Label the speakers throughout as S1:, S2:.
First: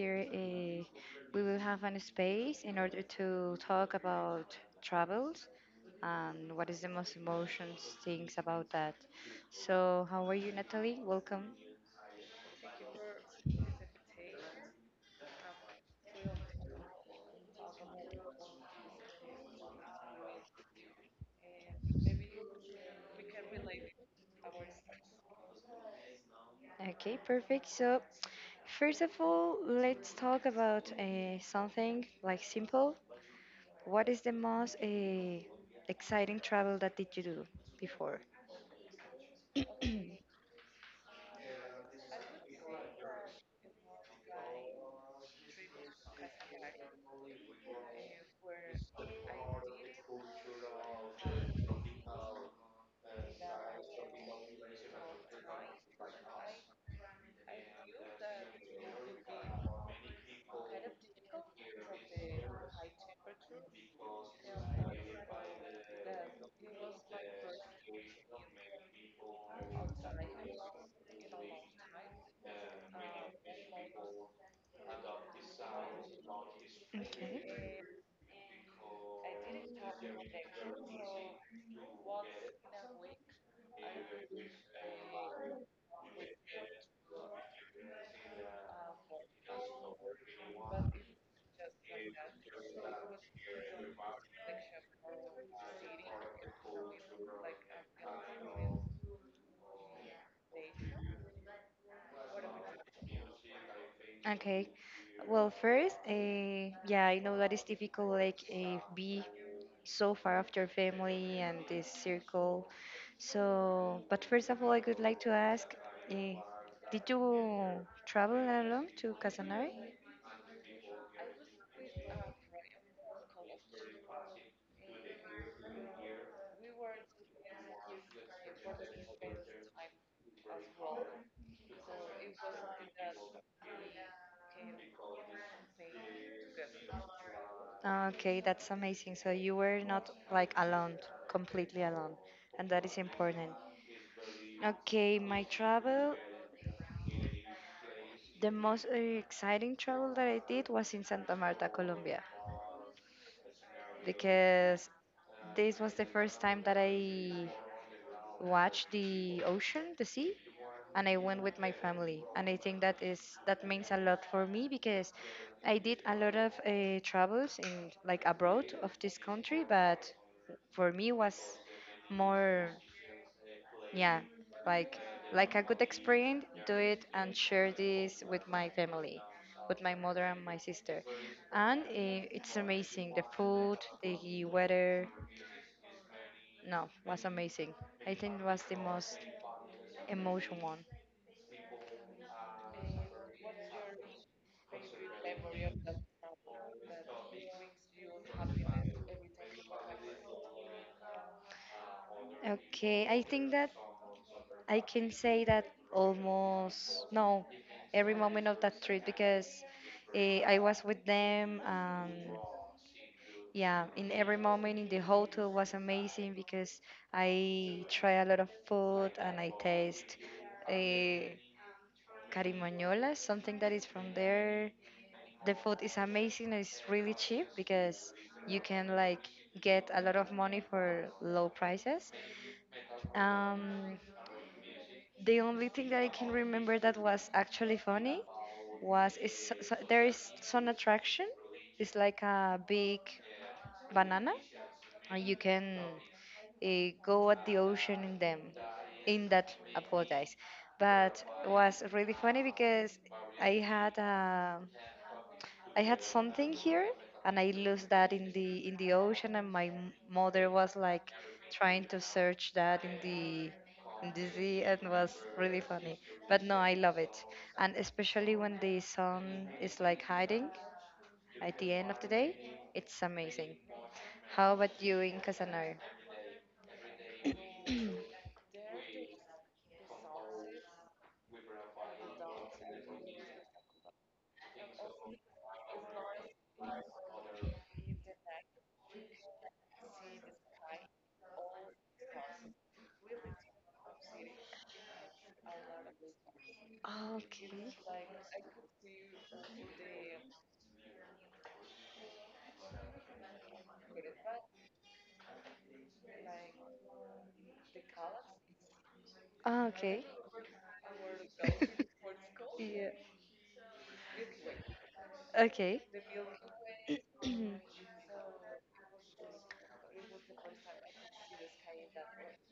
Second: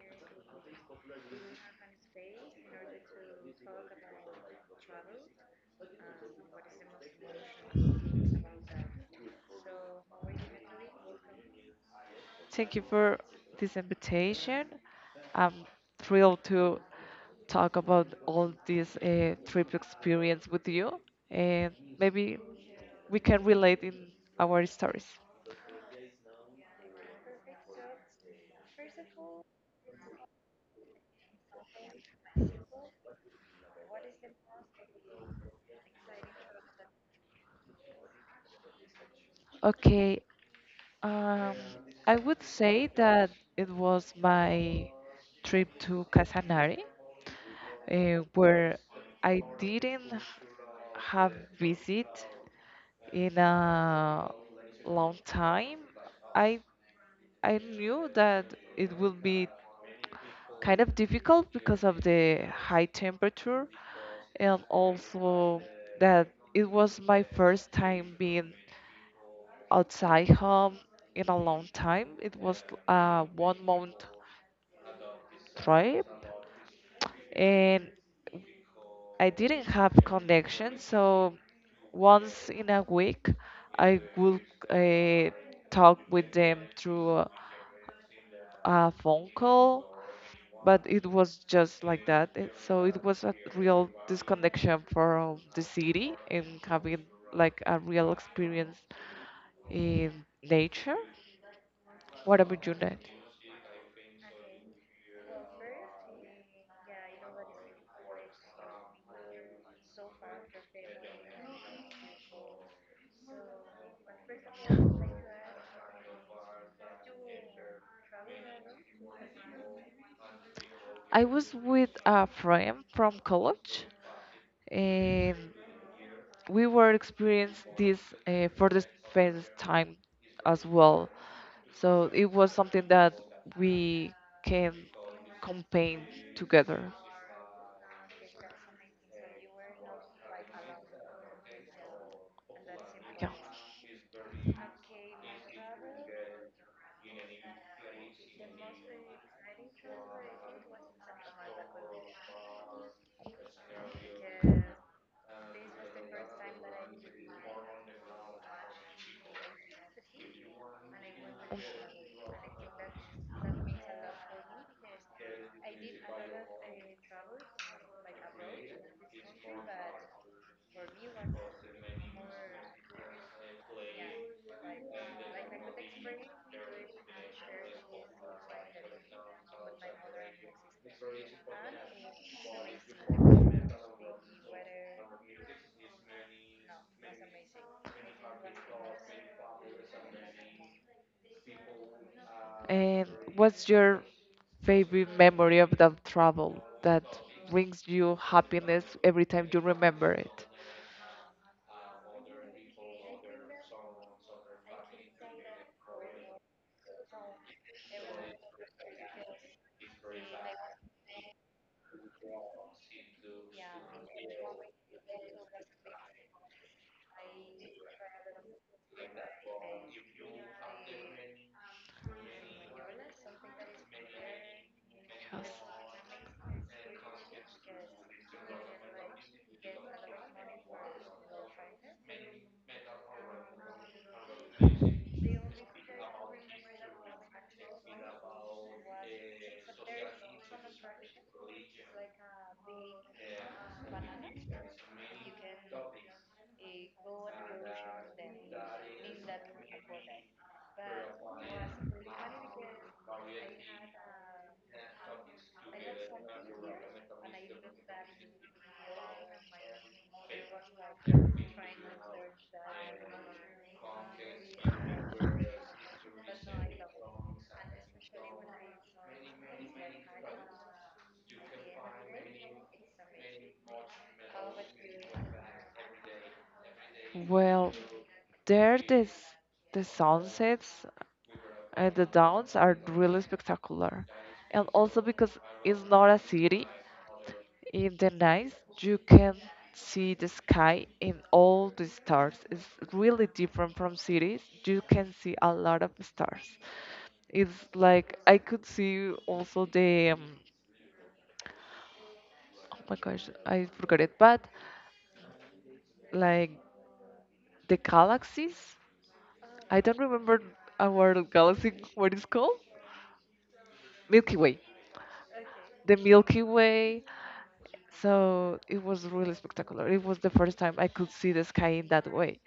S1: Here we will have an space in order to talk about travels and what is the most emotions things about that. So, how are you, Natalie? Welcome.
S2: Thank you for this invitation. I'm thrilled to talk about all this trip experience with you, and maybe we can relate in our stories.
S1: Okay, perfect. So, first of all, let's talk about something like simple. What is the most exciting travel that did you do before?
S2: Okay, um, I would say that it was my trip to Casanare, where I didn't have visit in a long time. I I knew that it will be kind of difficult because of the high temperature and also that it was my first time being outside home in a long time. It was a 1 month trip
S1: Okay.
S2: and I didn't have connection, so once in a week I would uh, talk with them through a phone call, but it was just like that. So it was a real disconnection from the city and having like a real experience in nature. What about you, Ned?
S1: Okay. Well, first, yeah, I know that it's difficult, like, be so far of your family and this circle. So, but first of all, I would like to ask, uh, did you travel alone to Casanare?
S2: I was with a friend from college, and we were experiencing this for the first time as well. So it was something that we can campaign together.
S1: Okay, that's amazing. So you were not like alone, completely alone, and that is
S2: Yeah.
S1: important. Okay, my travel, the most exciting travel that I did was in Santa Marta, Colombia, because this was the first time that I watch the ocean, the sea, and I went with my family. And I think that is that means a lot for me because I did a lot of travels in like abroad of this country, but for me was more, yeah, like a good experience. Do it and share this with my family, with my mother and my sister, and it's amazing. The food, the weather, no, was amazing. I think it was the most emotion one.
S2: And what's your favorite memory of that travel that brings you happiness every time you remember it?
S1: Okay, I think that I can say that almost no, every moment of that trip because I was with them. Yeah, in every moment in the hotel was amazing because I try a lot of food and I taste uh, carimañola, something that is from there. The food is amazing. It's really cheap because you can like get a lot of money for low prices. Um, the only thing that I can remember that was actually funny so, there is some attraction. It's like a big banana, and you can uh, go at the ocean in them. In that, apologize, but was really funny because I had a I had something here and I lost that in the ocean and my mother was like trying to search that in the sea and was really funny. But no, I love it. And especially when the sun is like hiding at the end of the day, it's amazing. How about you in Casanare?
S2: Well, there this the sunsets and the downs are really spectacular. And also because it's not a city, in the night, you can see the sky and all the stars. It's really different from cities. You can see a lot of stars.
S1: Okay.
S2: It's like I could see also the oh my gosh, I forgot it, but like the galaxies.
S1: Ah,
S2: I don't
S1: okay.
S2: remember our galaxy what it's called.
S1: yeah.
S2: Milky Way.
S1: Okay.
S2: The Milky Way. So it was really spectacular. It was the first time I could see the sky in that way.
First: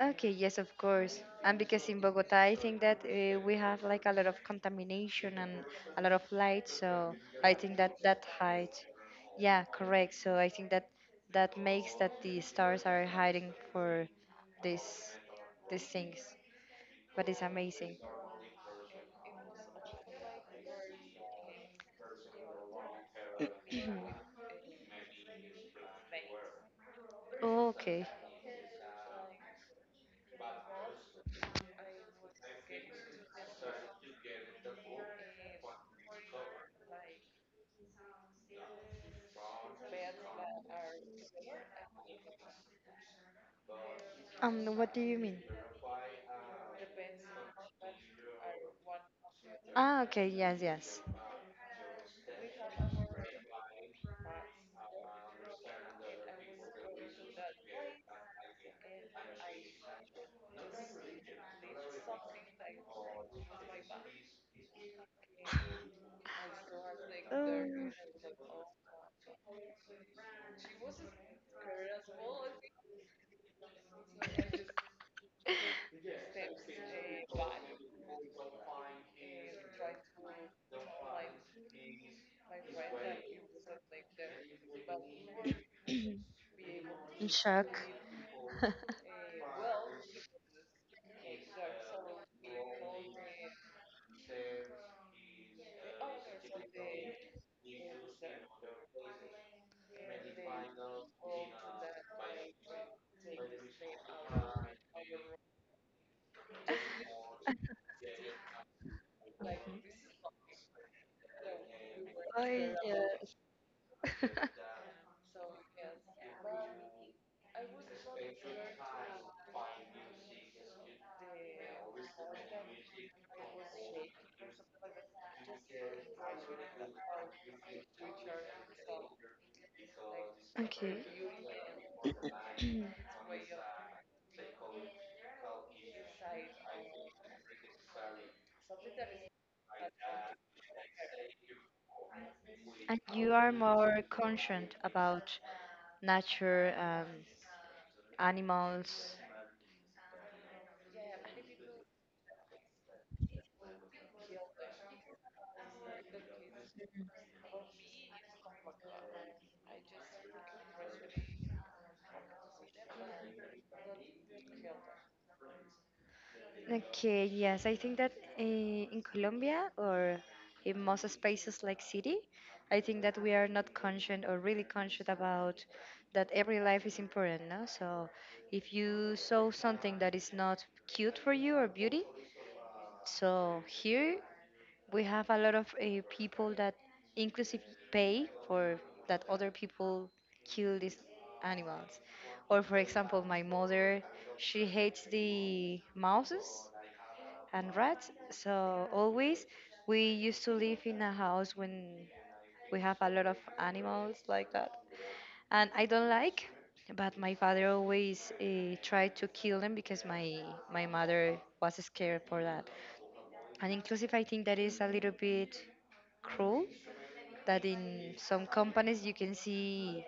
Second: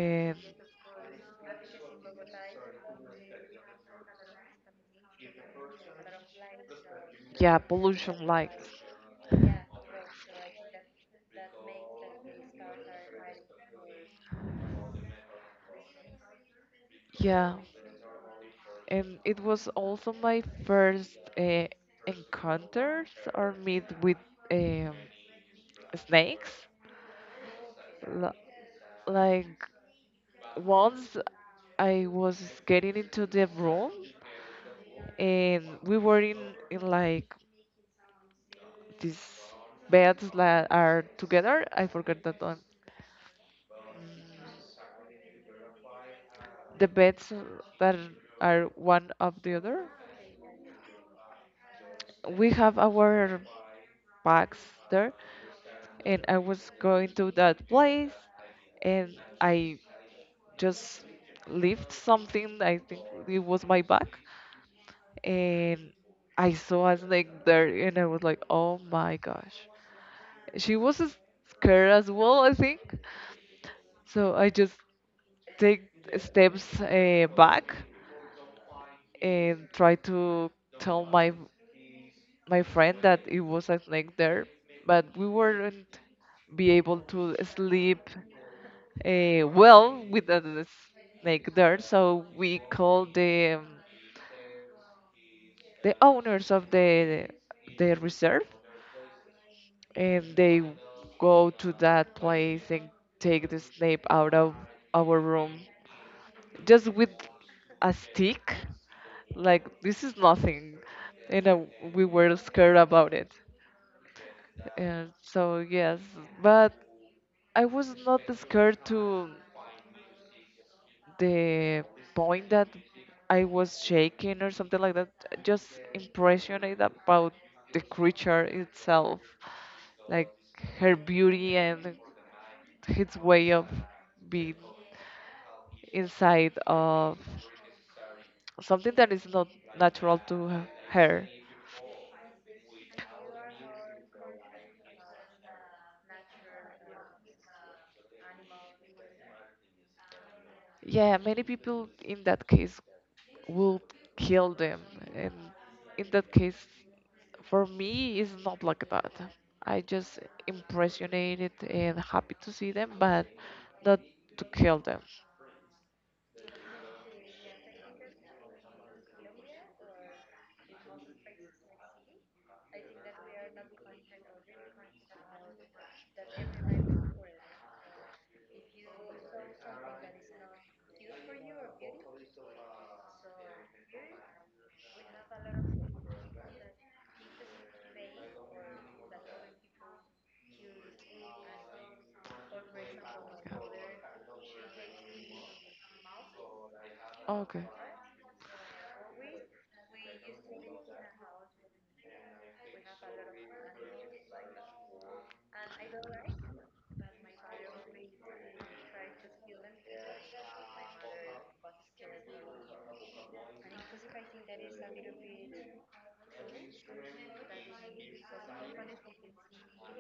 S1: Okay, yes, of course. And because in Bogota, I think that we have like a lot of contamination and a lot of light, so I
S2: Yeah,
S1: think that that
S2: pollution lights.
S1: hides. Yeah, correct. So I think that that makes that the stars are hiding for this these things, but it's
S2: Yeah,
S1: amazing.
S2: and it was also my first encounters or meet with um, snakes.
S1: Okay.
S2: L- like once I was getting into the room and we were in like these beds that are together. I forgot that one.
S1: What do you mean?
S2: The beds that are one of the other.
S1: Ah, okay, yes, yes.
S2: We have our bags there and I was going to that place and I just lifted something. I think it was my bag, and I saw a snake there,
S1: Um,
S2: and I was like, "Oh my gosh!" She was scared as well, I think. So I just take steps back and try to tell my friend that it was a snake there, but we weren't be able
S1: in
S2: to
S1: shock.
S2: sleep well with the snake there. So we called the the owners of the reserve, and they go to that place and take the snake out of our room, just with a stick. Like this is nothing, and we were
S1: Oh,
S2: scared about
S1: yes.
S2: it. And so yes, but I was not scared to the point that I was shaking or something like that, just impressioned about the creature itself, like her
S1: Okay.
S2: beauty and his way of being inside of something that is not natural to her.
S1: And you are more conscient about nature, animals.
S2: Yeah, many people in that case will kill them, and in that case, for me, it's not like that. I just impressionated and happy to see them, but not to kill them.
S1: Okay, yes, I think that in Colombia or in most spaces like city, I think that we are not conscious or really conscious about that every life is important, no? So if you saw something that is not cute for you or beauty, so here we have a lot of people that inclusive pay for that other people kill these animals. Or for example, my mother, she hates the mouses
S2: Okay.
S1: and rats. So always we used to live in a house when we have a lot of animals like that. And I don't like, but my father always tried to kill them because my mother was scared for that. And inclusive, I think that is a little bit cruel that in some companies you can see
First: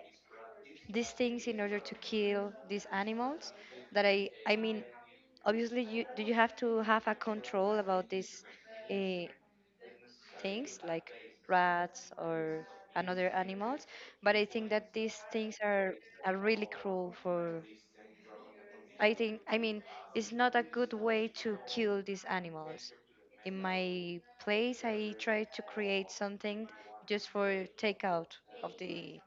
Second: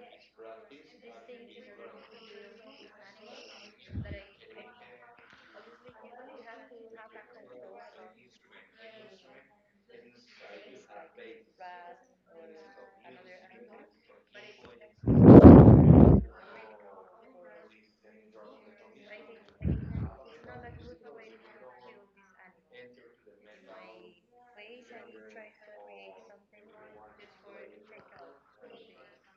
S1: these things in order to kill these animals that I mean obviously you have to have a control about these uh, things like rats or another animals but I think that these things are really cruel for I think, I mean, it's not a good way to kill these animals. In my place, I try to create something just for takeout of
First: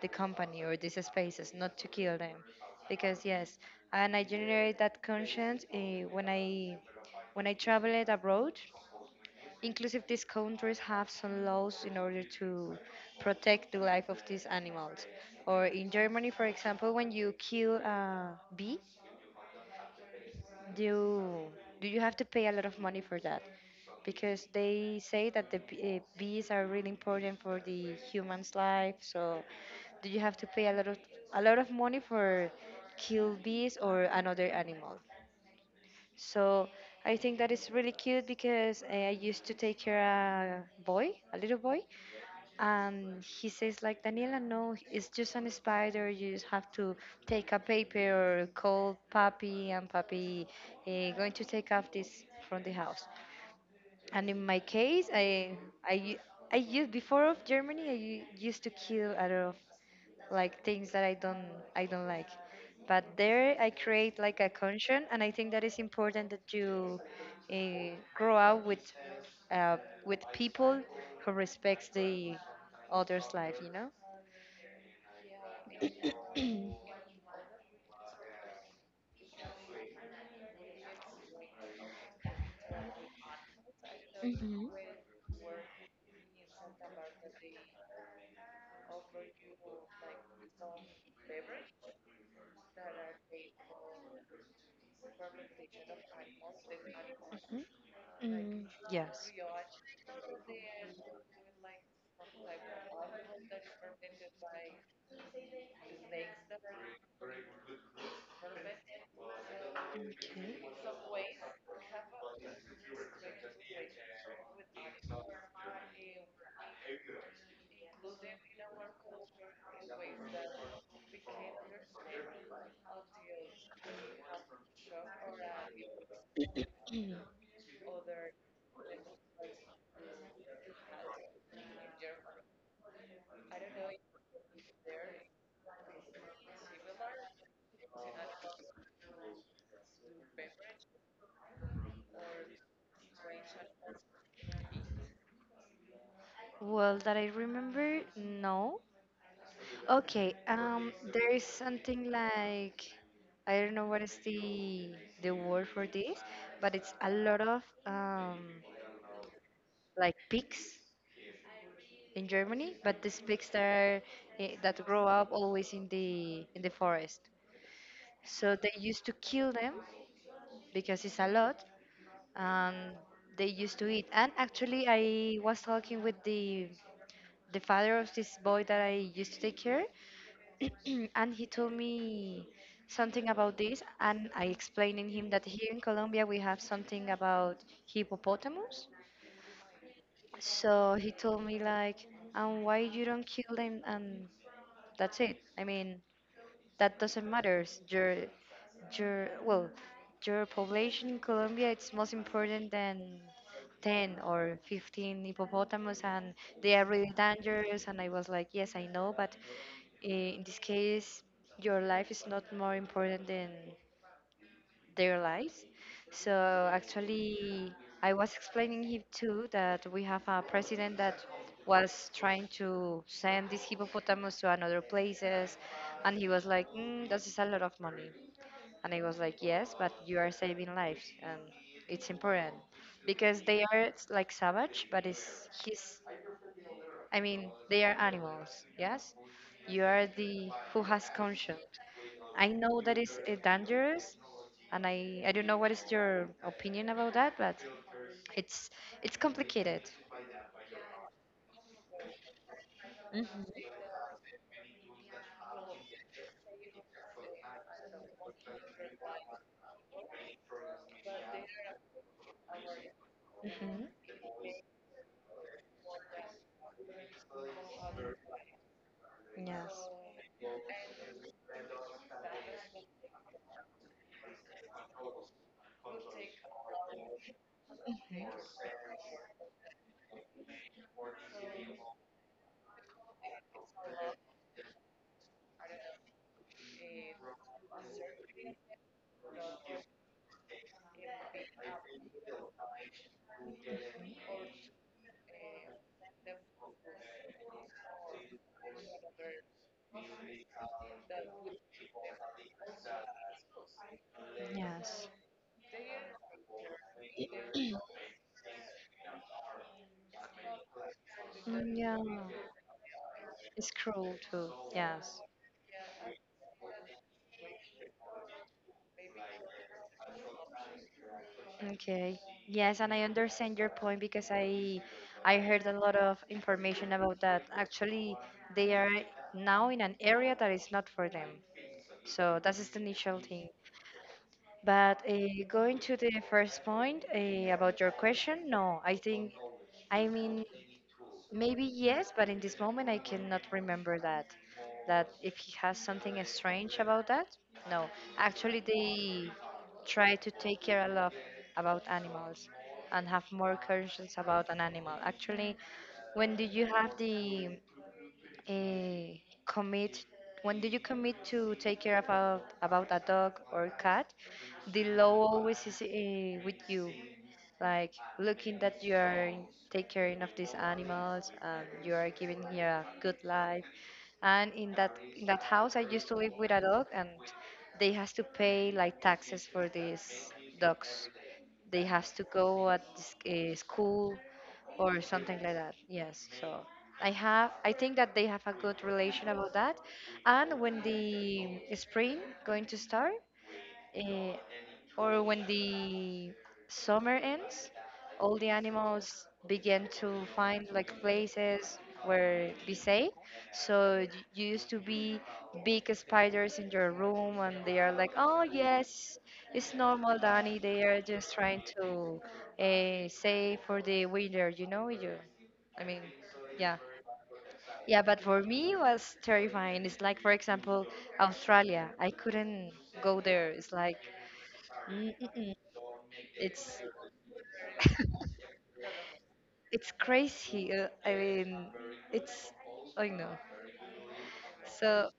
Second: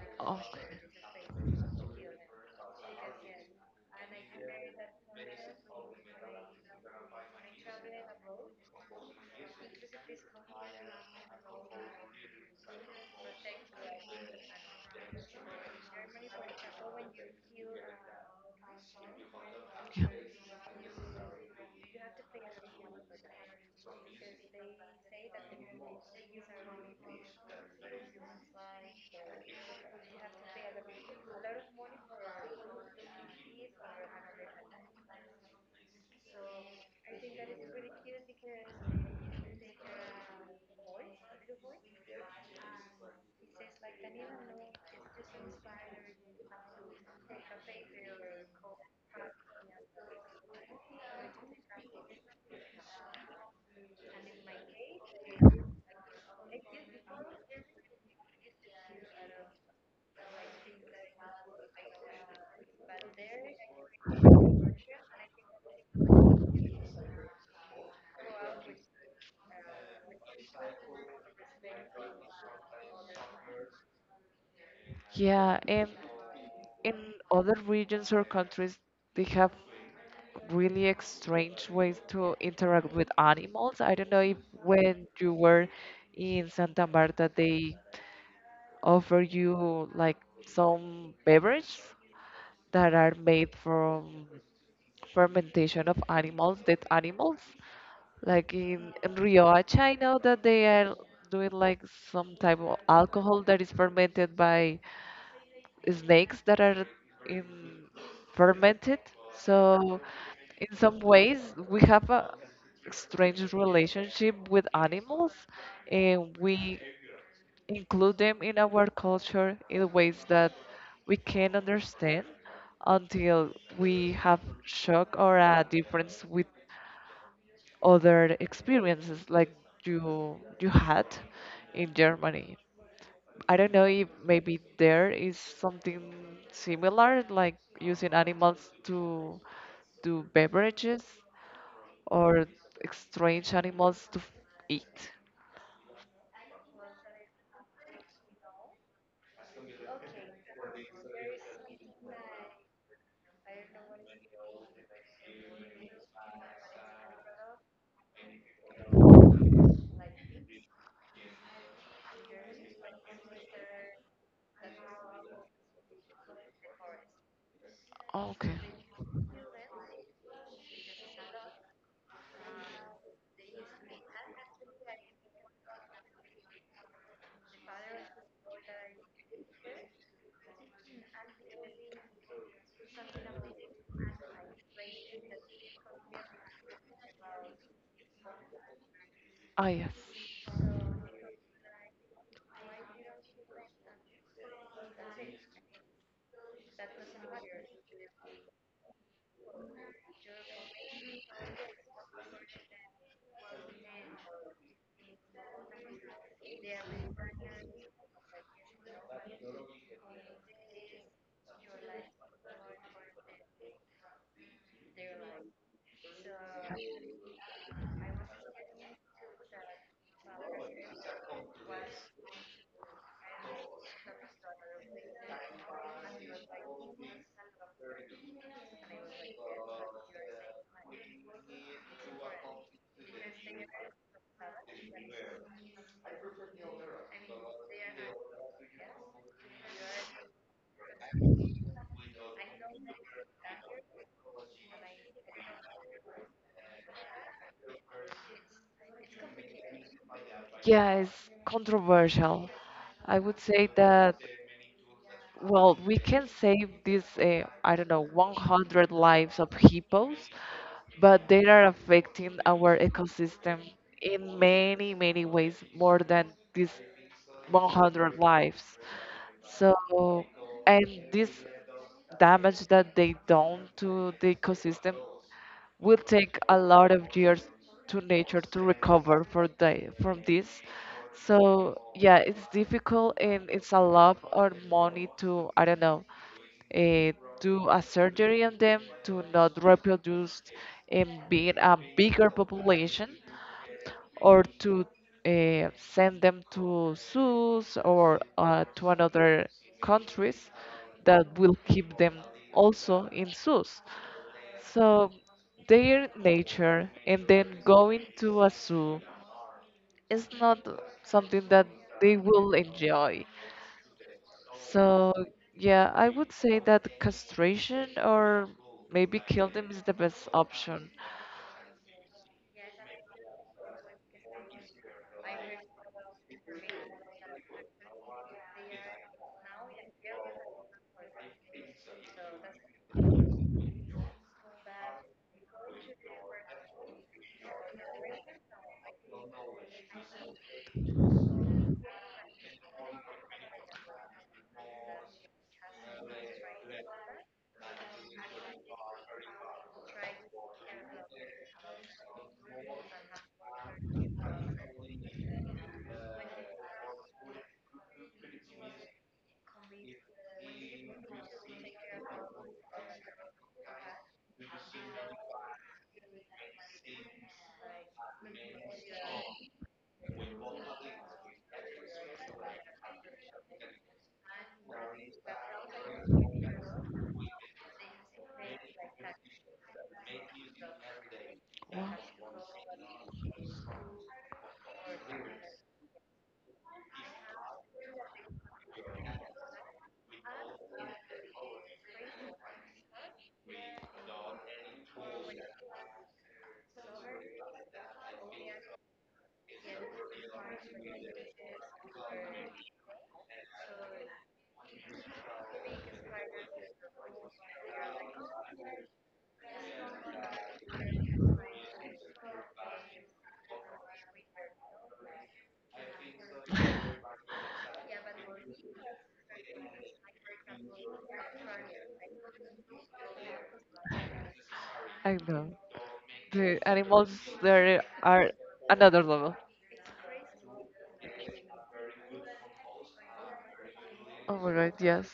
S1: the company or these spaces, not to kill them, because yes, and I generate that conscience when I traveled abroad. Inclusive, these countries have some laws in order to protect the life of these animals. Or in Germany, for example, when you kill a bee, do do you have to pay a lot of money for that? Because they say that the bees are really important for the human's life. So, do you have to pay a lot of money for kill bees or another animal? So, I think that is really cute because I used to take care a boy, a little boy, and he says like, Daniela, no, it's just an spider, you just have to take a paper or call papi and papi going to take off this from the house and in my case i u- I used before of Germany I used to kill a lot of like things that I don't like. But there I create like a conscience, and I think that is important that you grow up uh, with people who respects the other's life. You know.
S2: Yeah, and in other regions or countries, they have really strange ways to interact with animals. I don't know if when you were in Santa Marta, they offer you like some beverages that are made from fermentation of animals, dead animals.
S1: Mhm.
S2: Like in
S1: Yes.
S2: Rioja, I know that they are doing like some type of alcohol that is fermented by snakes that are in fermented. So
S1: Okay.
S2: in some ways, we have a strange relationship with animals, and we include them in our culture in ways that we can not understand until we have shock or a difference with other experiences like you had in Germany. I don't know if maybe there is something similar, like using animals to do beverages or strange animals to eat.
S1: Well, that I remember, no. Okay, there is something like I don't know what is the word for this, but it's a lot of like pigs in Germany, but these pigs that are that grow up always in the forest. So
S2: Okay.
S1: they used to kill them because it's a lot, and they used to eat. And actually, I was talking with the father of this boy that I used to take care, and he told me something about this, and I explained in him that here in Colombia we have something about hippopotamus.
S2: Ah, yes.
S1: So he told me like, and why you don't kill them, and that's it. I mean, that doesn't matter. Your well, your population in Colombia it's most important than 10 or 15 hippopotamus and they are really dangerous and I was like, yes, I know, but in this case your life is not more important than their lives. So actually, I was explaining him too that we have a president that was trying to send these hippopotamus to another places, and he was like, mm, "This is a lot of money," and I was like, "Yes, but you are saving lives, and it's important because they are like savage, but it's his I mean, they are animals, yes? You are the who has conscience. I know that is dangerous, and I don't know what is your opinion about that, but it's it's complicated.
S2: Yeah, it's controversial. I
S1: Hmm.
S2: would say that, well, we can save these, I don't know, 100 lives of hippos, but they are affecting our ecosystem
S1: Hmm.
S2: in many, many ways more than these 100 lives. So,
S1: Yes.
S2: and this damage that they done to the ecosystem will take a lot of years to nature
S1: Mhm.
S2: to recover for the, from this. So yeah, it's difficult and it's a lot of money to, I don't know, uh, do a surgery on them to not reproduce and being a bigger population, or to send them to zoos or to another countries that will keep them also in zoos.
S1: Yes.
S2: So their nature and then going to a zoo is not something that
S1: Mm, yeah.
S2: they will enjoy.
S1: It's cruel too.
S2: So
S1: Yes.
S2: yeah, I would say that castration or maybe kill them is the best option.
S1: Okay. Yes, and I understand your point because I heard a lot of information about that. Actually, they are now in an area that is not for them. So that is the initial thing. But going to the first point about your question, no, I think I mean maybe yes, but in this moment I cannot remember that. That if he has something strange about that, no. Actually, they try to take care a lot about animals and have more conscience about an animal. Actually, when did you have the uh, commit when do you commit to take care about a dog or cat, the law always is with you like looking that you are take care of these animals and you are giving here a good life and in that house I used to live with a dog and they has to pay like taxes for these dogs, they has to go at this, school or something like that. Yes. So I think that they have a good relation about that. And when the spring going to start, eh, or when the summer ends, all the animals begin to find like places where be safe. So you used to be big spiders in your room, and they are like, "Oh yes, it's normal, Danny. They are just trying to save for the winter, you know." You, I mean, yeah. Yeah, but for me it was terrifying. It's like, for example, Australia. I couldn't go there. It's like mm,
S2: I
S1: mm, mm.
S2: know. The
S1: It's
S2: animals there are another level.
S1: it's crazy. I mean, it's I know.
S2: Oh my god,
S1: So
S2: yes.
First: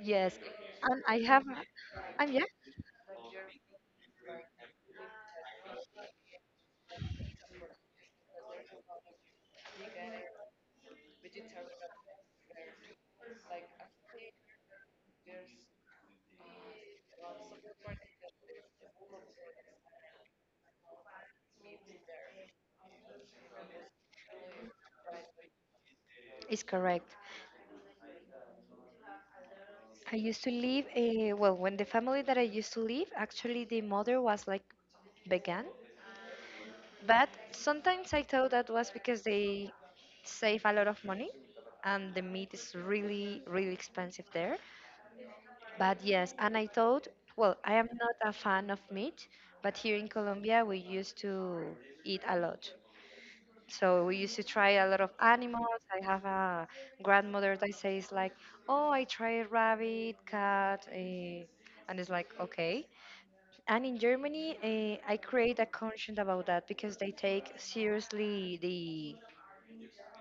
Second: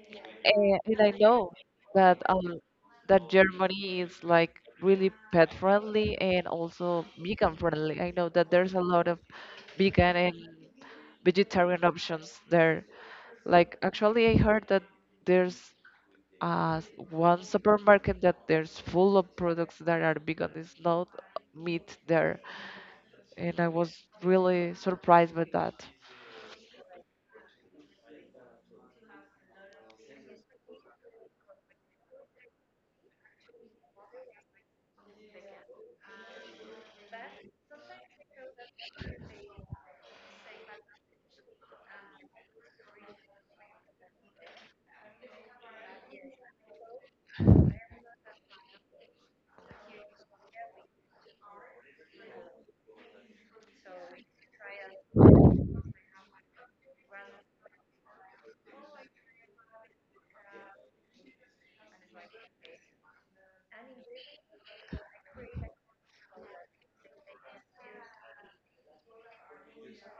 S1: yes,
S2: And
S1: and
S2: I
S1: I have,
S2: know that
S1: and yeah,
S2: that Germany is like really pet friendly and also vegan friendly. I know that there's a lot of vegan and vegetarian options there. Like actually, I heard that there's uh, one supermarket that there's full of products that are vegan. It's not meat there, and I was really surprised with that.
S1: it's correct. I used to live. Well, when the family that I used to live, actually, the mother was like vegan, but sometimes I thought that was because they save a lot of money, and the meat is really, really expensive there. But yes, and I thought, well, I am not a fan of meat, but here in Colombia we used to eat a lot. So we used to try a lot of animals. I have a grandmother that says like, "Oh, I tried rabbit, cat," and it's like, "Okay." And in Germany, I create a conscience about that because they take seriously the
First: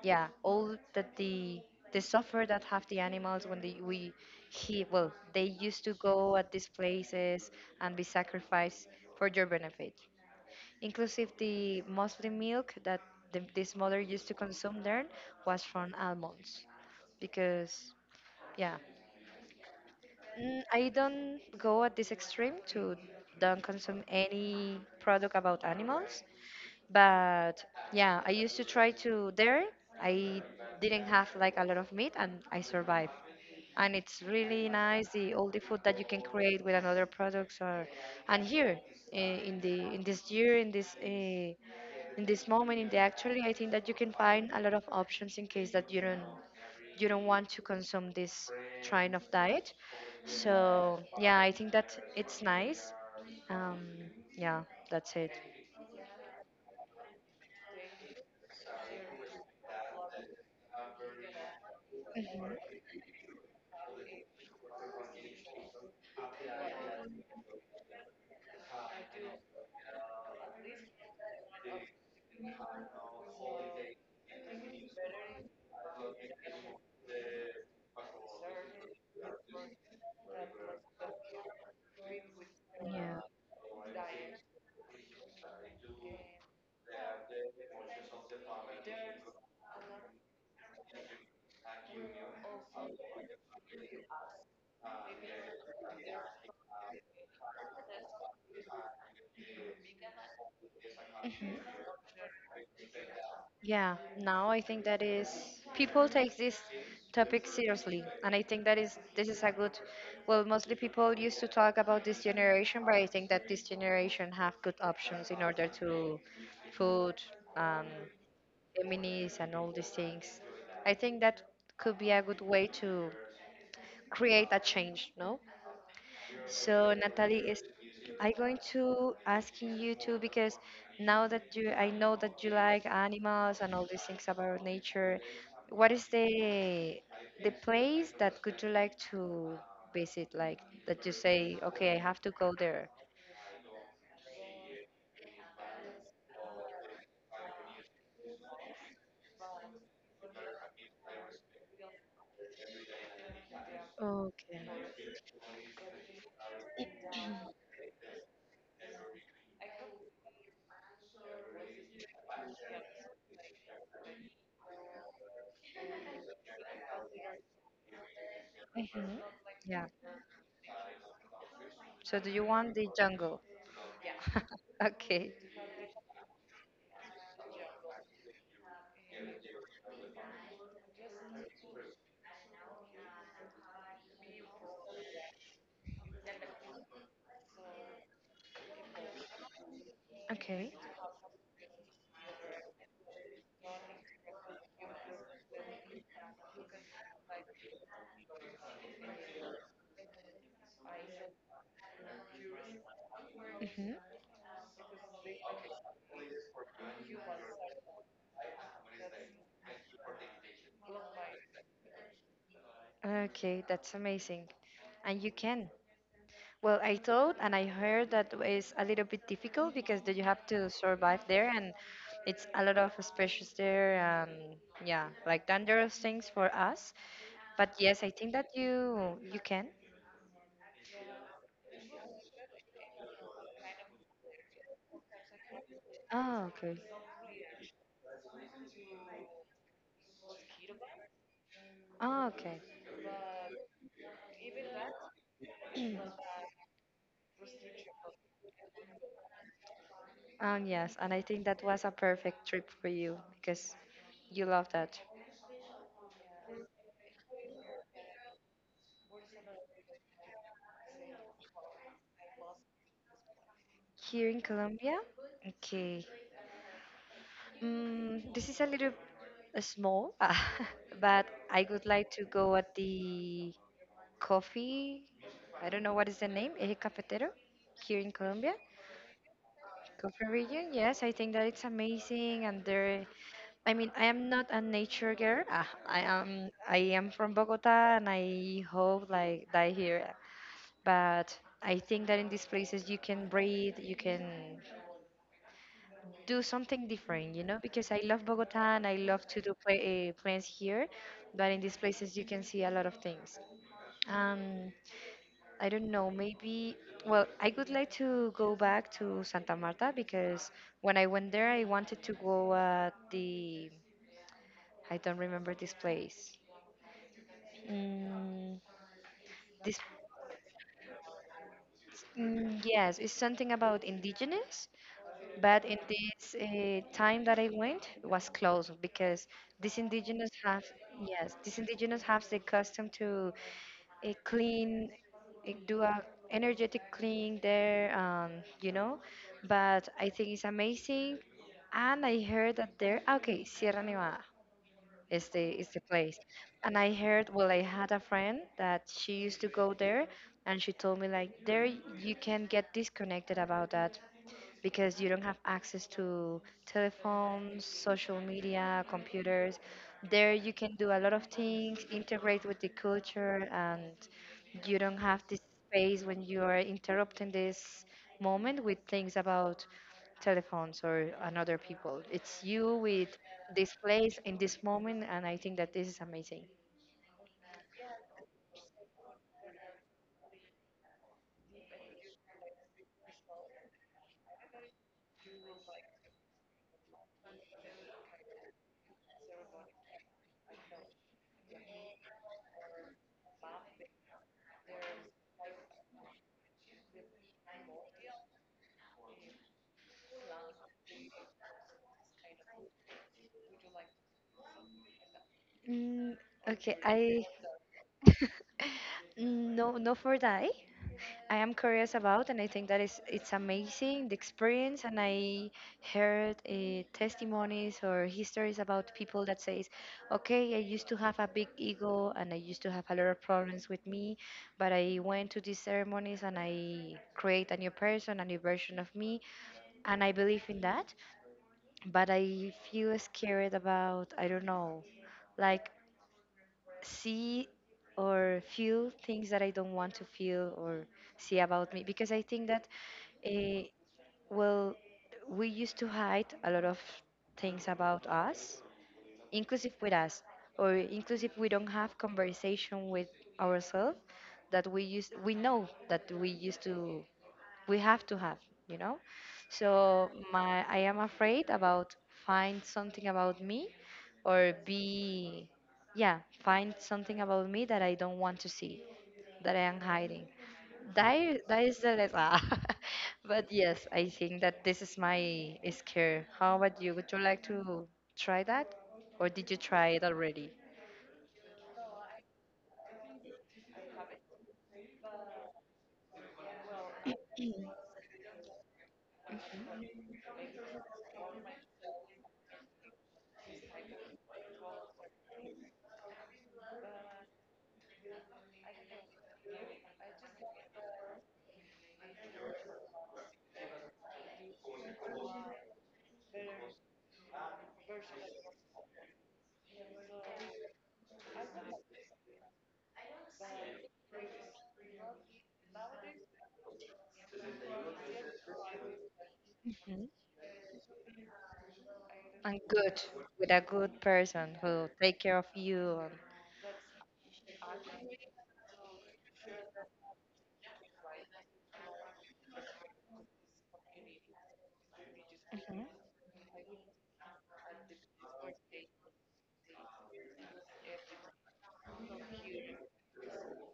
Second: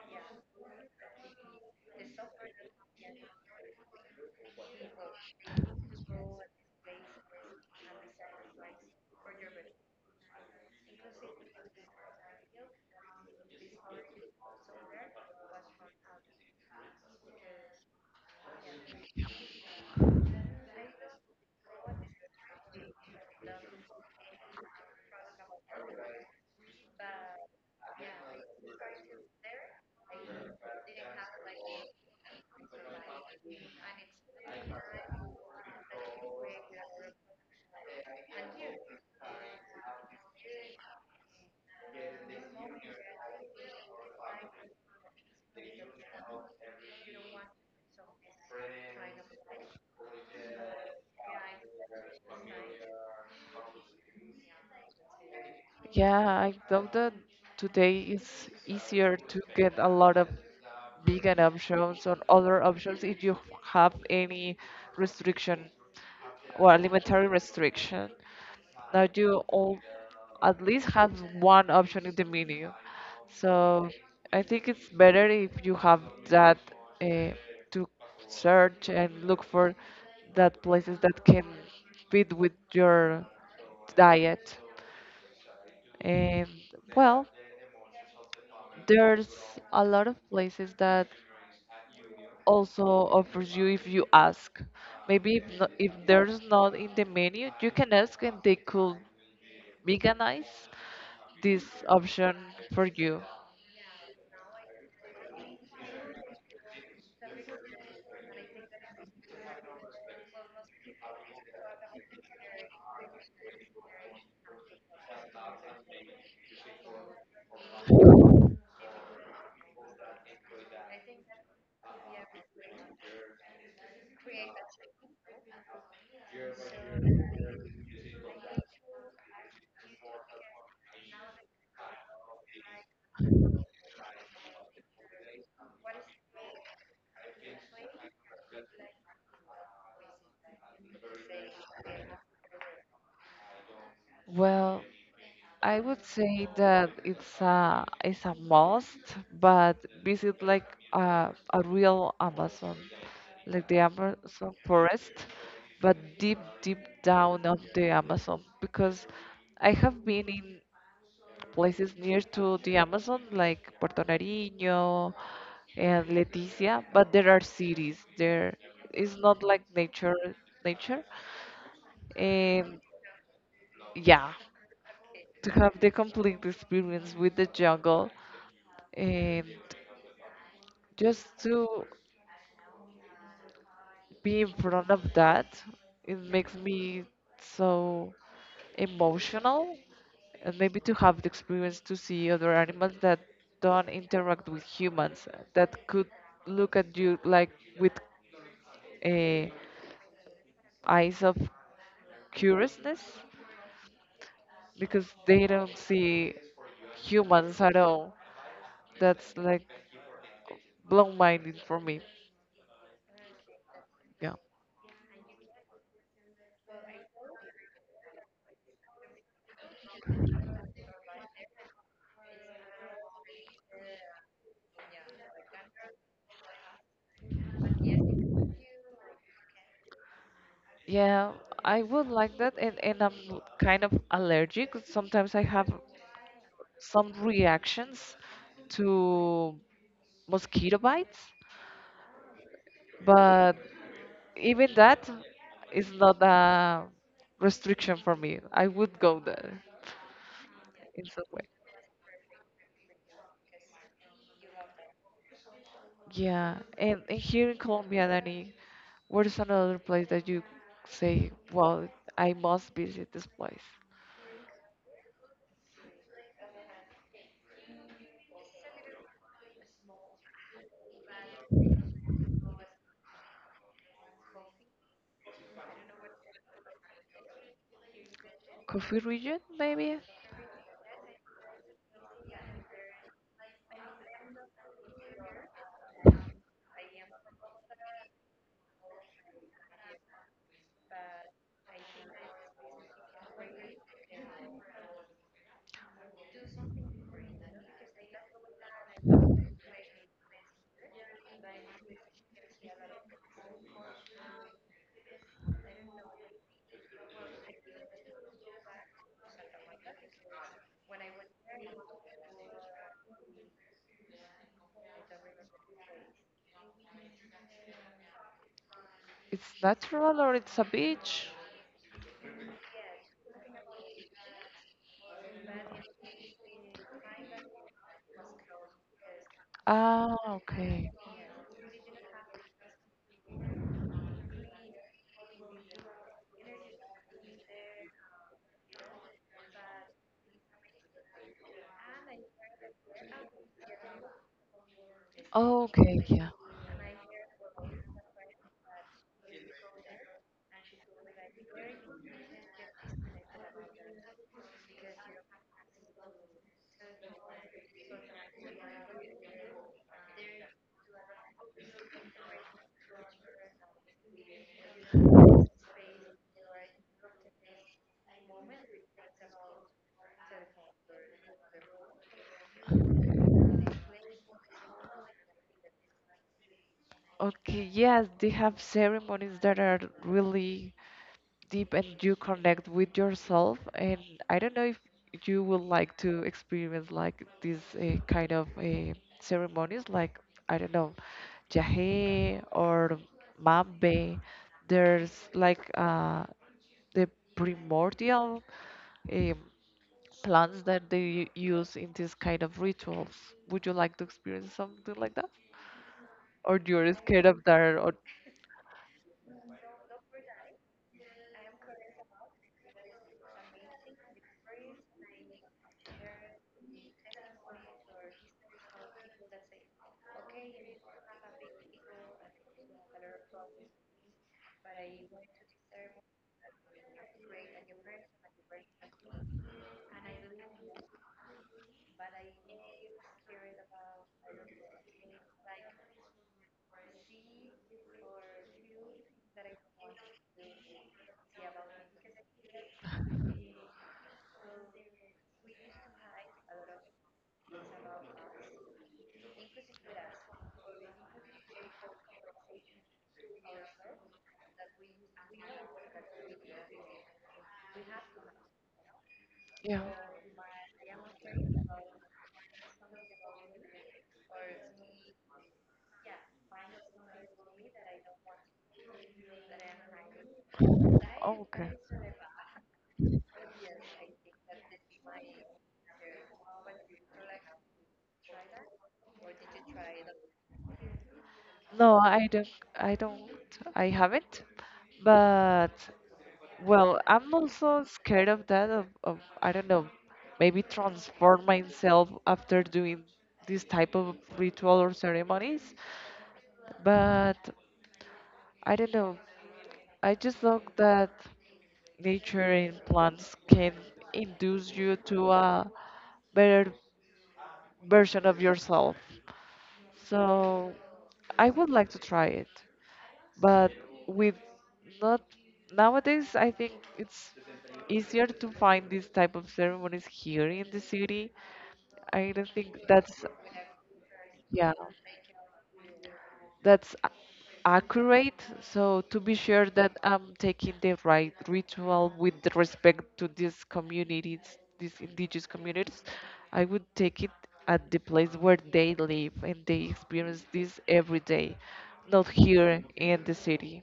S1: yeah all that the suffer that have the animals when they we he well they used to go at these places and be sacrificed for your benefit. Inclusive, the mostly milk that this mother used to consume there was from almonds, because yeah. I don't go at this extreme to don't consume any product about animals, but yeah, I used to try to there. I didn't have like a lot of meat and I survived. And it's really nice the all the food that you can create with another products. Or and here, in the in this year in this moment in the actually, I think that you can find a lot of options in case that you don't want to consume this kind of diet. So yeah, I think that it's nice. Um, yeah, that's it.
S2: Yeah, I thought that today it's easier to get a lot of vegan options or
S1: Mhm.
S2: other options if you have any restriction or alimentary restriction. Now you all at least have one option in the menu. So I think it's better if you have that uh, to search and look for that places that can fit with
S1: Yeah.
S2: your diet. And well, there's a lot of places that also offers you if you ask. Maybe if, no, if there's not in the menu, you can ask and they could veganize this
S1: Hmm.
S2: option for you.
S1: Yeah. Now I think that is people take this topic seriously, and I think that is this is a good. Well, mostly people used to talk about this generation, but I think that this generation have good options in order to food, um, feminists, and all these things. I think that could be a good way to create a change. No. So Natalie, is I going to asking you too because now that you I know that you like animals and all these things about nature, what is the place that could you like to visit? Like that you say, okay, I have to go there.
S2: Well, I would say that it's a must, but visit like a real Amazon, like the Amazon
S1: Okay.
S2: forest, but deep deep down of the Amazon because I have been in places near to the Amazon like Puerto Nariño and Leticia, but there are cities. There is
S1: Hmm.
S2: not like
S1: Yeah.
S2: nature.
S1: So do you want
S2: And
S1: the jungle?
S2: yeah,
S1: Okay.
S2: to have the complete experience with the jungle and just to be in front of that, it makes me so emotional, and
S1: Okay.
S2: maybe to have the experience to see other animals that don't interact with humans, that could look at you like with eh, eyes of curiousness
S1: Hmm.
S2: because they don't see humans at all. That's like blown minded for me.
S1: Okay, that's
S2: Yeah.
S1: amazing. And you can. Well, I thought and I heard that it's a little bit difficult because that you have to survive there, and it's a lot of species there, and yeah, like dangerous things for us. But yes, I think that you can.
S2: Yeah, I would like that, and I'm kind of allergic. Sometimes I have
S1: Oh, okay.
S2: some reactions to mosquito bites,
S1: Oh, okay.
S2: but even that is not a restriction for me. I would go there
S1: Yes,
S2: in
S1: and I
S2: some way.
S1: think that was a perfect trip for you because you love that.
S2: Yeah, and here in Colombia, Danny, what is another place that you say, well, I must visit this place?
S1: Here in Colombia, okay. This is a little small, but I would like to go at the coffee. I don't know what is the name, Eje Cafetero, here in Colombia.
S2: Coffee region, maybe?
S1: Coffee region, yes, I think that it's amazing. And there, I mean, I am not a nature girl. Ah, I am from Bogota, and I hope like die here. But I think that in these places you can breathe, you can do something different, you know. Because I love Bogota, and I love to do play, plans here, but in these places you can see a lot of things. Um, I don't know, maybe, well, I would like to go back to Santa Marta because when I went there, I wanted to go at the, I don't remember this place. Mm,
S2: It's
S1: this,
S2: natural or it's a beach?
S1: yes, it's something about indigenous, but in this time that I went, it was closed because these
S2: Ah,
S1: indigenous have,
S2: okay.
S1: yes, these indigenous have the custom to a clean do a energetic clean there. You know, but I think it's amazing, and I heard that they're okay, Sierra Nevada is
S2: Oh,
S1: the
S2: okay,
S1: place.
S2: yeah.
S1: And I heard, well, I had a friend that she used to go there, and she told me like there you can get disconnected about that because you don't have access to telephones, social media, computers. There you can do a lot of things, integrate with the culture, and you don't have this space when you are interrupting this moment with things about telephones or another people. It's you with this place in this moment, and I think that this is amazing.
S2: Okay, yes, they have ceremonies that are really deep and you connect with yourself. And I don't know if you would like to experience like these kind of ceremonies, like, I don't know, Jahe or Mambe. There's like the primordial um, plants that they use in these kind of rituals. Would you like to experience something like that?
S1: Mm,
S2: Or
S1: okay,
S2: you're scared
S1: I
S2: of that? Or
S1: no no for die. I am curious about, and I think that is it's amazing the experience. And I heard testimonies or histories about people that says, "Okay, I used to have a big ego, and I used to have a lot of problems with me, but I went to these ceremonies and I create a new person, a new version of me, and I believe in that, but I feel scared about, I don't know, like see or feel things that I don't want to feel or see about me because I think that, uh, well, we used to hide a lot of things about us, inclusive with us, or inclusive we don't have conversation with ourselves that we use we know that we used to we have to have, you know.
S2: yeah,
S1: So my I am afraid about find something about me or be, yeah, find something about me that I don't want to see, that I am hiding, that
S2: okay.
S1: is the ah. But yes, I think that this is my scare. How about you, would you like to try that, or did you try it already?
S2: No, I don't. I don't. I haven't. But, well, I'm also scared of that, of, I don't know, maybe transform myself after doing this type of ritual or ceremonies. But I don't know. I just think that nature and plants can induce you to a better version of yourself. So I would like to try it, but with not nowadays. I think it's easier to find these type of ceremonies
S1: Hmm.
S2: here in the city. I don't
S1: And
S2: think
S1: good,
S2: that's
S1: with a good person
S2: yeah,
S1: who take care of you.
S2: that's a- accurate, so to be sure that I'm taking the right ritual with the respect to these communities, these indigenous
S1: And hmm,
S2: communities. I would take it at the place where they live and they experience this every day, not here in the city.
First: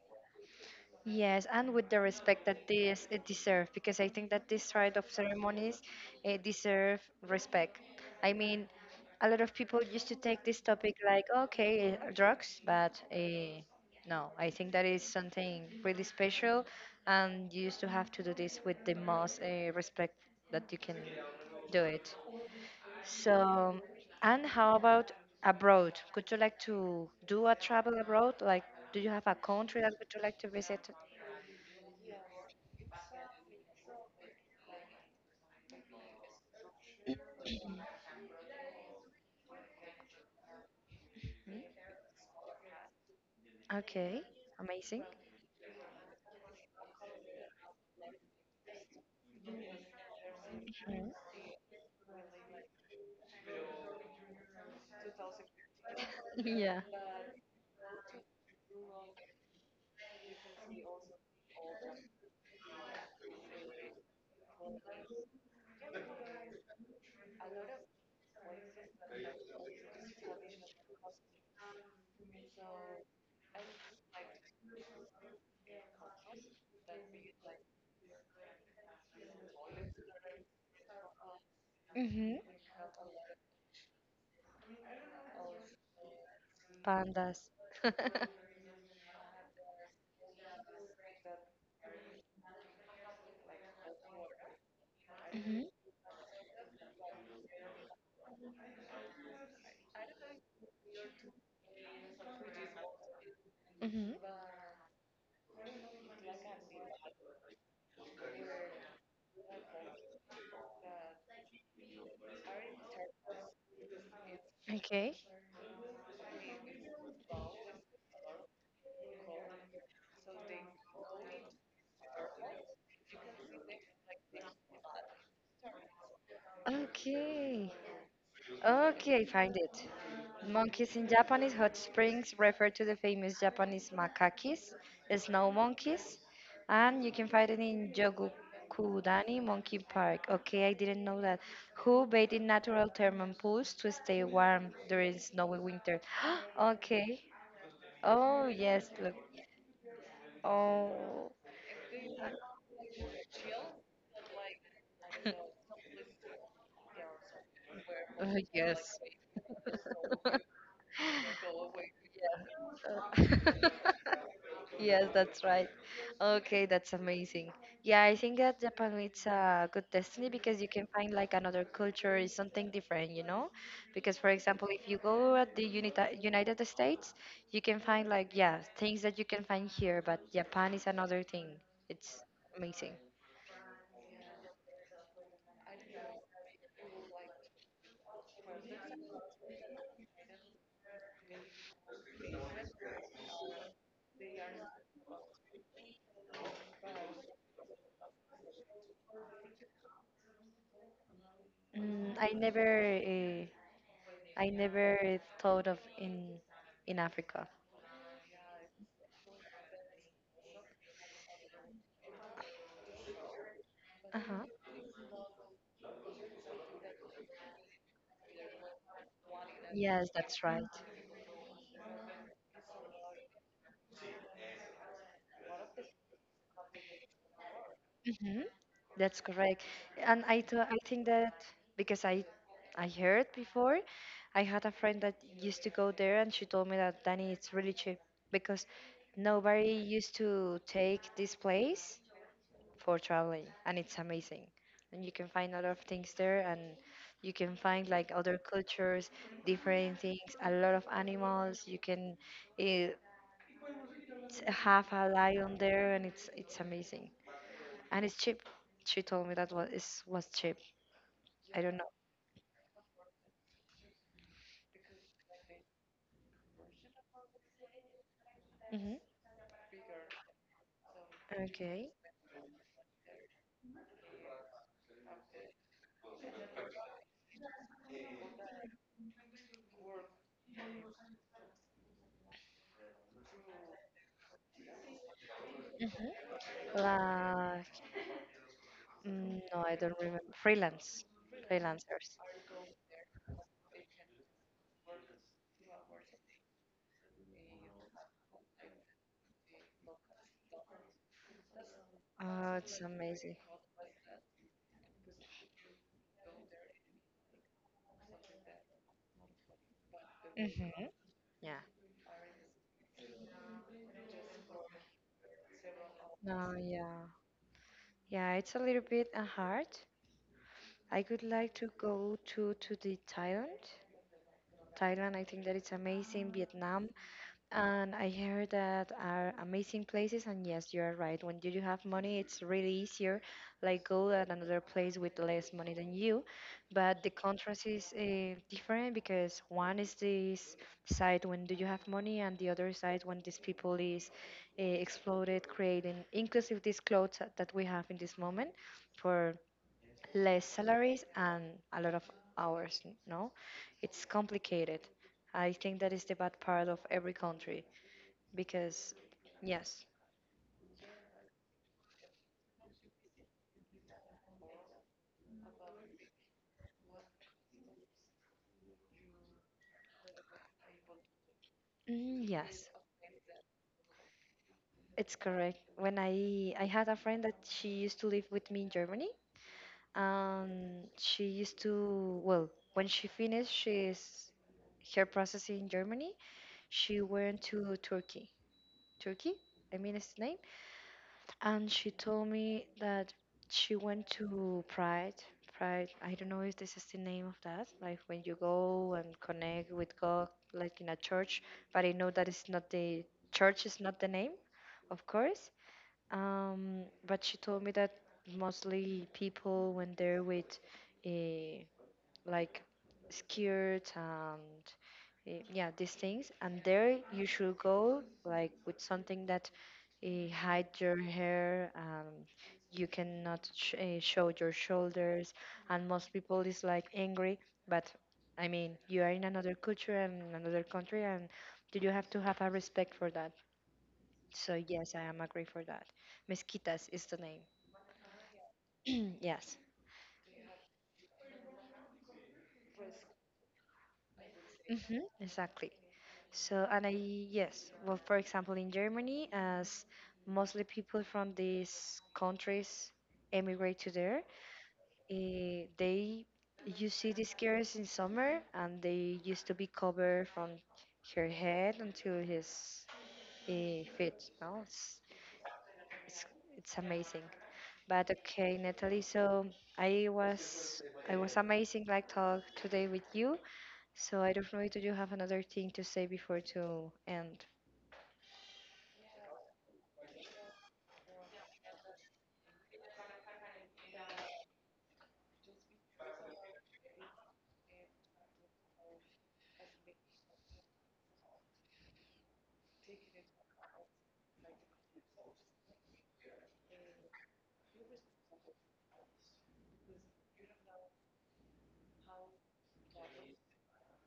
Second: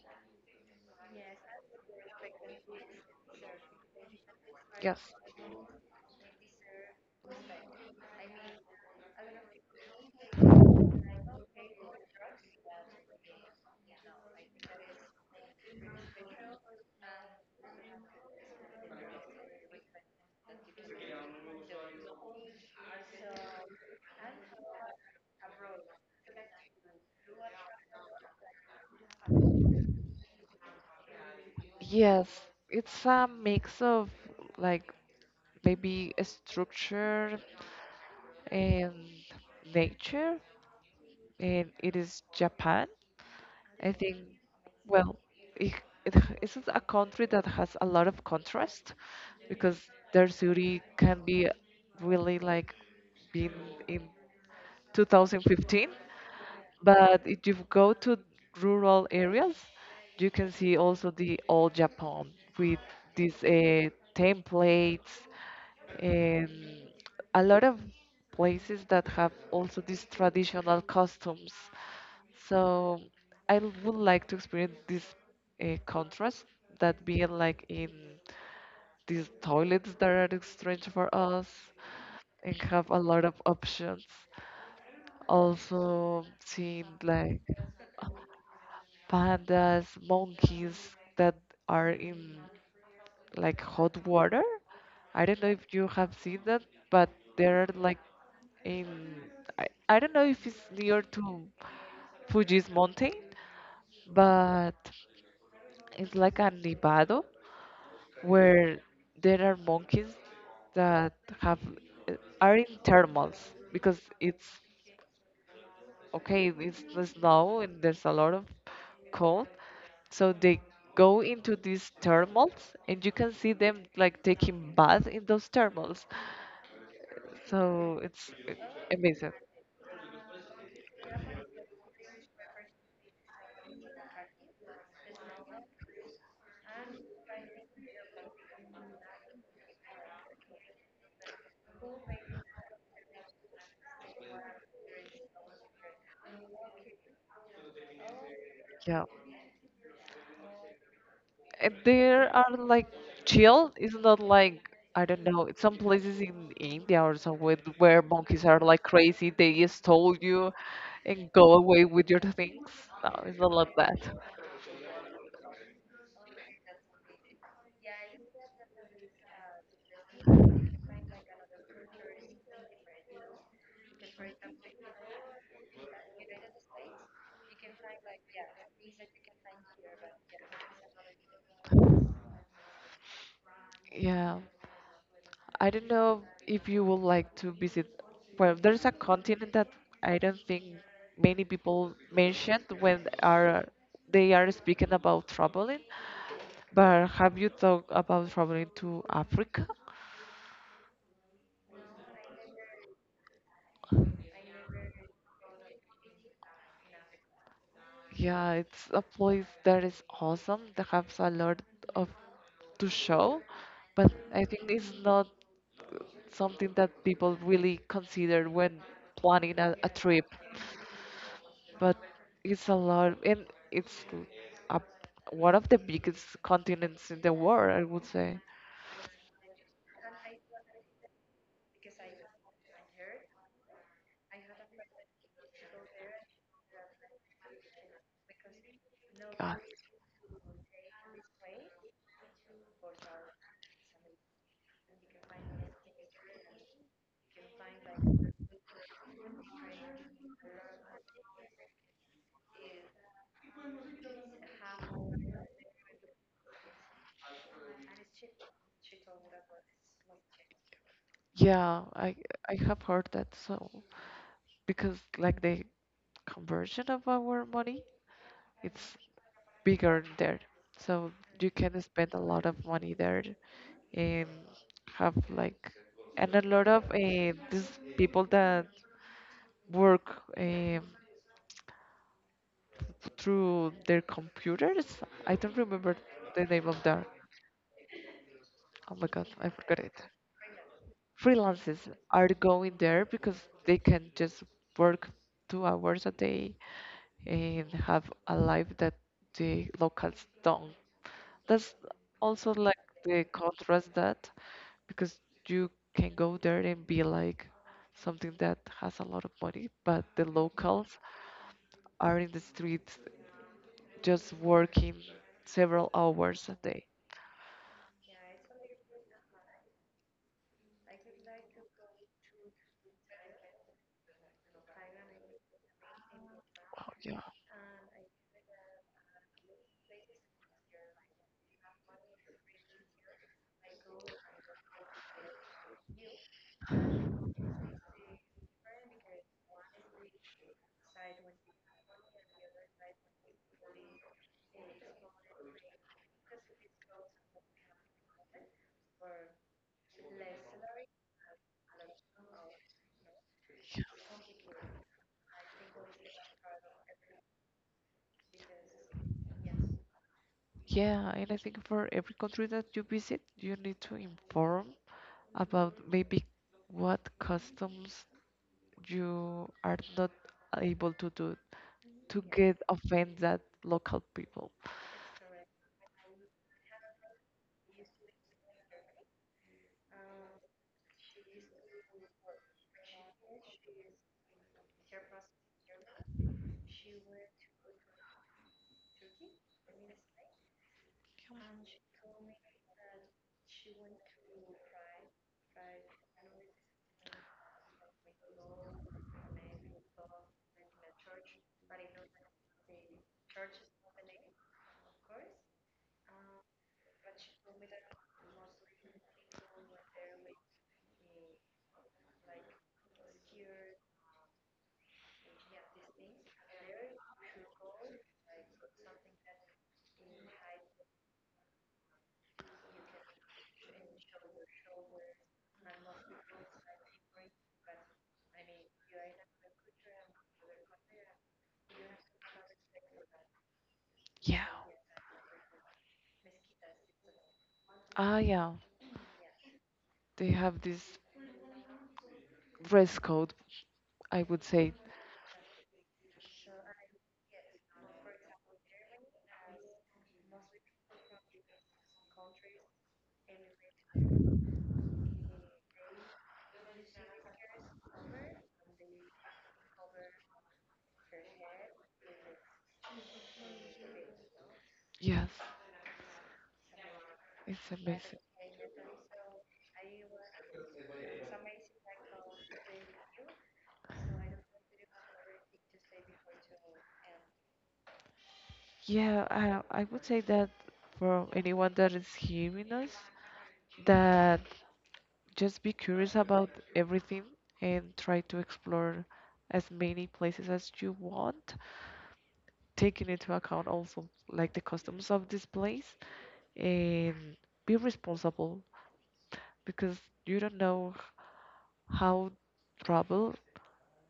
S1: yes, and with the respect that this it deserve, because I think that this rite
S2: Yes.
S1: of ceremonies deserve respect. I mean, a lot of people used to take this topic like, okay, drugs, but no, I think that is something really special, and you used to have to do this with the most respect that you can do it. So, and how about abroad? Would you like to do a travel abroad? Like, do you have a country that would you like to visit?
S2: Yes, it's a mix of like maybe a structure and nature,
S1: Mm,
S2: and it is Japan. I think,
S1: okay, amazing.
S2: well, it, it, this is a country that has a lot of contrast because their city
S1: Mhm.
S2: can be really like being in 2015,
S1: Yeah.
S2: but if you go to rural areas, you can see also the old Japan with these templates and a lot of places that have also these traditional customs. So I would like to experience this contrast, that being like in these toilets that are strange for us
S1: Mhm.
S2: and have a lot of options. Also seeing like
S1: Pandas.
S2: pandas, monkeys that are in like hot water. I don't know
S1: Mhm.
S2: if you have seen that, but they're like in, I don't know if it's near to Fuji's mountain,
S1: Mhm.
S2: but it's like a nevado where there are monkeys that have uh, are in thermals because it's
S1: Okay.
S2: okay, it's snow and there's a lot of cold. So they go into these thermals and you can see them like taking bath in those thermals.
S1: Okay.
S2: So
S1: Okay,
S2: amazing.
S1: find it. Monkeys in Japanese hot springs refer to the famous Japanese makakis, snow monkeys, and you can find it in Yogokudani Monkey Park. Okay, I didn't know that. Who bathe in natural thermal pools to stay warm during snowy winter? Okay. Oh yes,
S2: Yeah.
S1: look. Oh.
S2: And there are like chill. It's not like, I don't know, some places in India or somewhere where monkeys are like crazy. They just stole you and go away with your things. No, it's not like that.
S1: Yes, that's right. Okay, that's amazing. Yeah, I think that Japan it's a good destiny because you can find like another culture is something different, you know? Because for example, if you go at the Unita United States, you can find like yeah, things that you can find here, but Japan is another thing. It's amazing.
S2: Yeah. I don't know if you would like to visit. Well, there's a continent that I don't think many people mentioned when are they are speaking about traveling. But have you thought about traveling to Africa?
S1: Mm, I never uh, I never thought of in Africa.
S2: Yeah, it's a place that is awesome, that has a lot of to show, but
S1: Uh-huh.
S2: I think it's not something that people really consider when planning a
S1: Yes,
S2: trip.
S1: that's right.
S2: But it's a lot, and it's l- a, one of the biggest continents in the world, I would
S1: Hmm.
S2: say.
S1: That's correct. And I, I think that because I heard before, I had a friend that used to go there, and she told me that Danny it's really cheap because
S2: God.
S1: nobody used to take this place for traveling, and it's amazing. And you can find a lot of things there, and you can find like other cultures, different things, a lot of animals. You can uh, have a lion there, and it's amazing. And it's cheap. She told me that was cheap. I don't
S2: Yeah,
S1: know.
S2: I have heard that so because like the conversion of our money,
S1: Mhm.
S2: it's bigger there. So you can
S1: Okay.
S2: spend a lot of money there and have like, and a lot of these people that work through their computers. I don't remember
S1: Mhm.
S2: the name of that.
S1: Like
S2: Oh my god,
S1: mm,
S2: I
S1: no, I
S2: forgot
S1: don't
S2: it.
S1: remember. Freelance,
S2: Freelancers
S1: freelancers.
S2: are going there because they can just work 2 hours a day and have a life that the locals don't. That's
S1: Oh,
S2: also
S1: it's
S2: like the
S1: amazing.
S2: contrast, that because you can go there and be like something that has a lot of money, but the
S1: Mhm.
S2: locals
S1: Yeah.
S2: are in the streets just working several hours
S1: No,
S2: a day.
S1: yeah, yeah. It's a little bit hard. I would like to go to the Thailand. Thailand, I think that it's amazing. Vietnam.
S2: Oh, yeah.
S1: And I heard that are amazing places, and yes, you are right. When you do have money, it's really easier, like go at another place with less money than you. But the contrast is different because one is this side when do you have money, and the other side when these people is exploded, creating inclusive these clothes that we have in this moment for less salaries and a lot of hours. No, it's complicated. I think that is the bad part of every country because yes
S2: Yeah, and I think for every country that you visit, you need to inform about maybe what customs you are not able to do, to
S1: mm,
S2: get
S1: yes
S2: offend that local people.
S1: it's correct when I had a friend that she used to live with me in Germany, and she used to well when she finished she's her process in Germany, she went to Turkey. Turkey, I mean, it's the name. And she told me that she went to Pride. Pride, I don't know if this is the name of that, like when you go and connect with God, like in a church, but I know that it's not the church is not the name, of course. But she told me that mostly people when they're with uh, like skirts, and yeah these things, and there you should go like with something that hide your hair. You cannot show your shoulders, and most people is like angry, but I mean you are in another culture and another country, and do you have to have a respect for that.
S2: Yeah.
S1: So yes, I am agree for that. Mezquitas is the name.
S2: Ah, yeah.
S1: Yes.
S2: They have this dress code, I would say.
S1: Hmm, exactly. So, and I, yes, well, for example, in Germany, as mostly people from these countries emigrate to there, eh, they you see these girls in summer, and they used to be covered from her head until his feet. No,
S2: Yes,
S1: it's amazing.
S2: it's
S1: But
S2: amazing.
S1: okay, Natalie. So I was I was amazing like talk today with you. So I don't know. Do you have another thing to say before to end?
S2: Yeah, I would say that for anyone that is hearing us, that just be curious about everything and try to explore as many places as you want, taking into account also like the customs of this place, and be responsible because you don't know how trouble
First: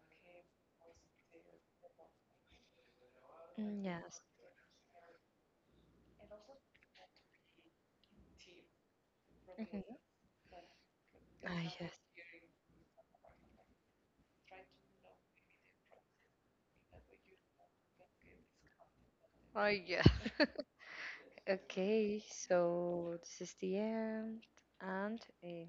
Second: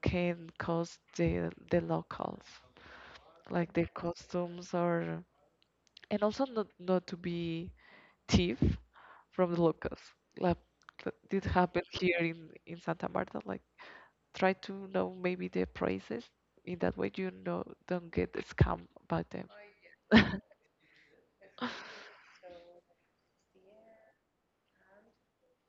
S2: can cause the locals, like
S1: Mm,
S2: their
S1: yes.
S2: costumes are. And also not, not to be thief from the
S1: Hmm.
S2: locals, like that did
S1: Ah,
S2: happen
S1: yes.
S2: here in Santa Marta. Like try to know maybe the prices, in that way, you know, don't get scammed by them.
S1: Oh, yeah. Okay, so this is the end, and uh,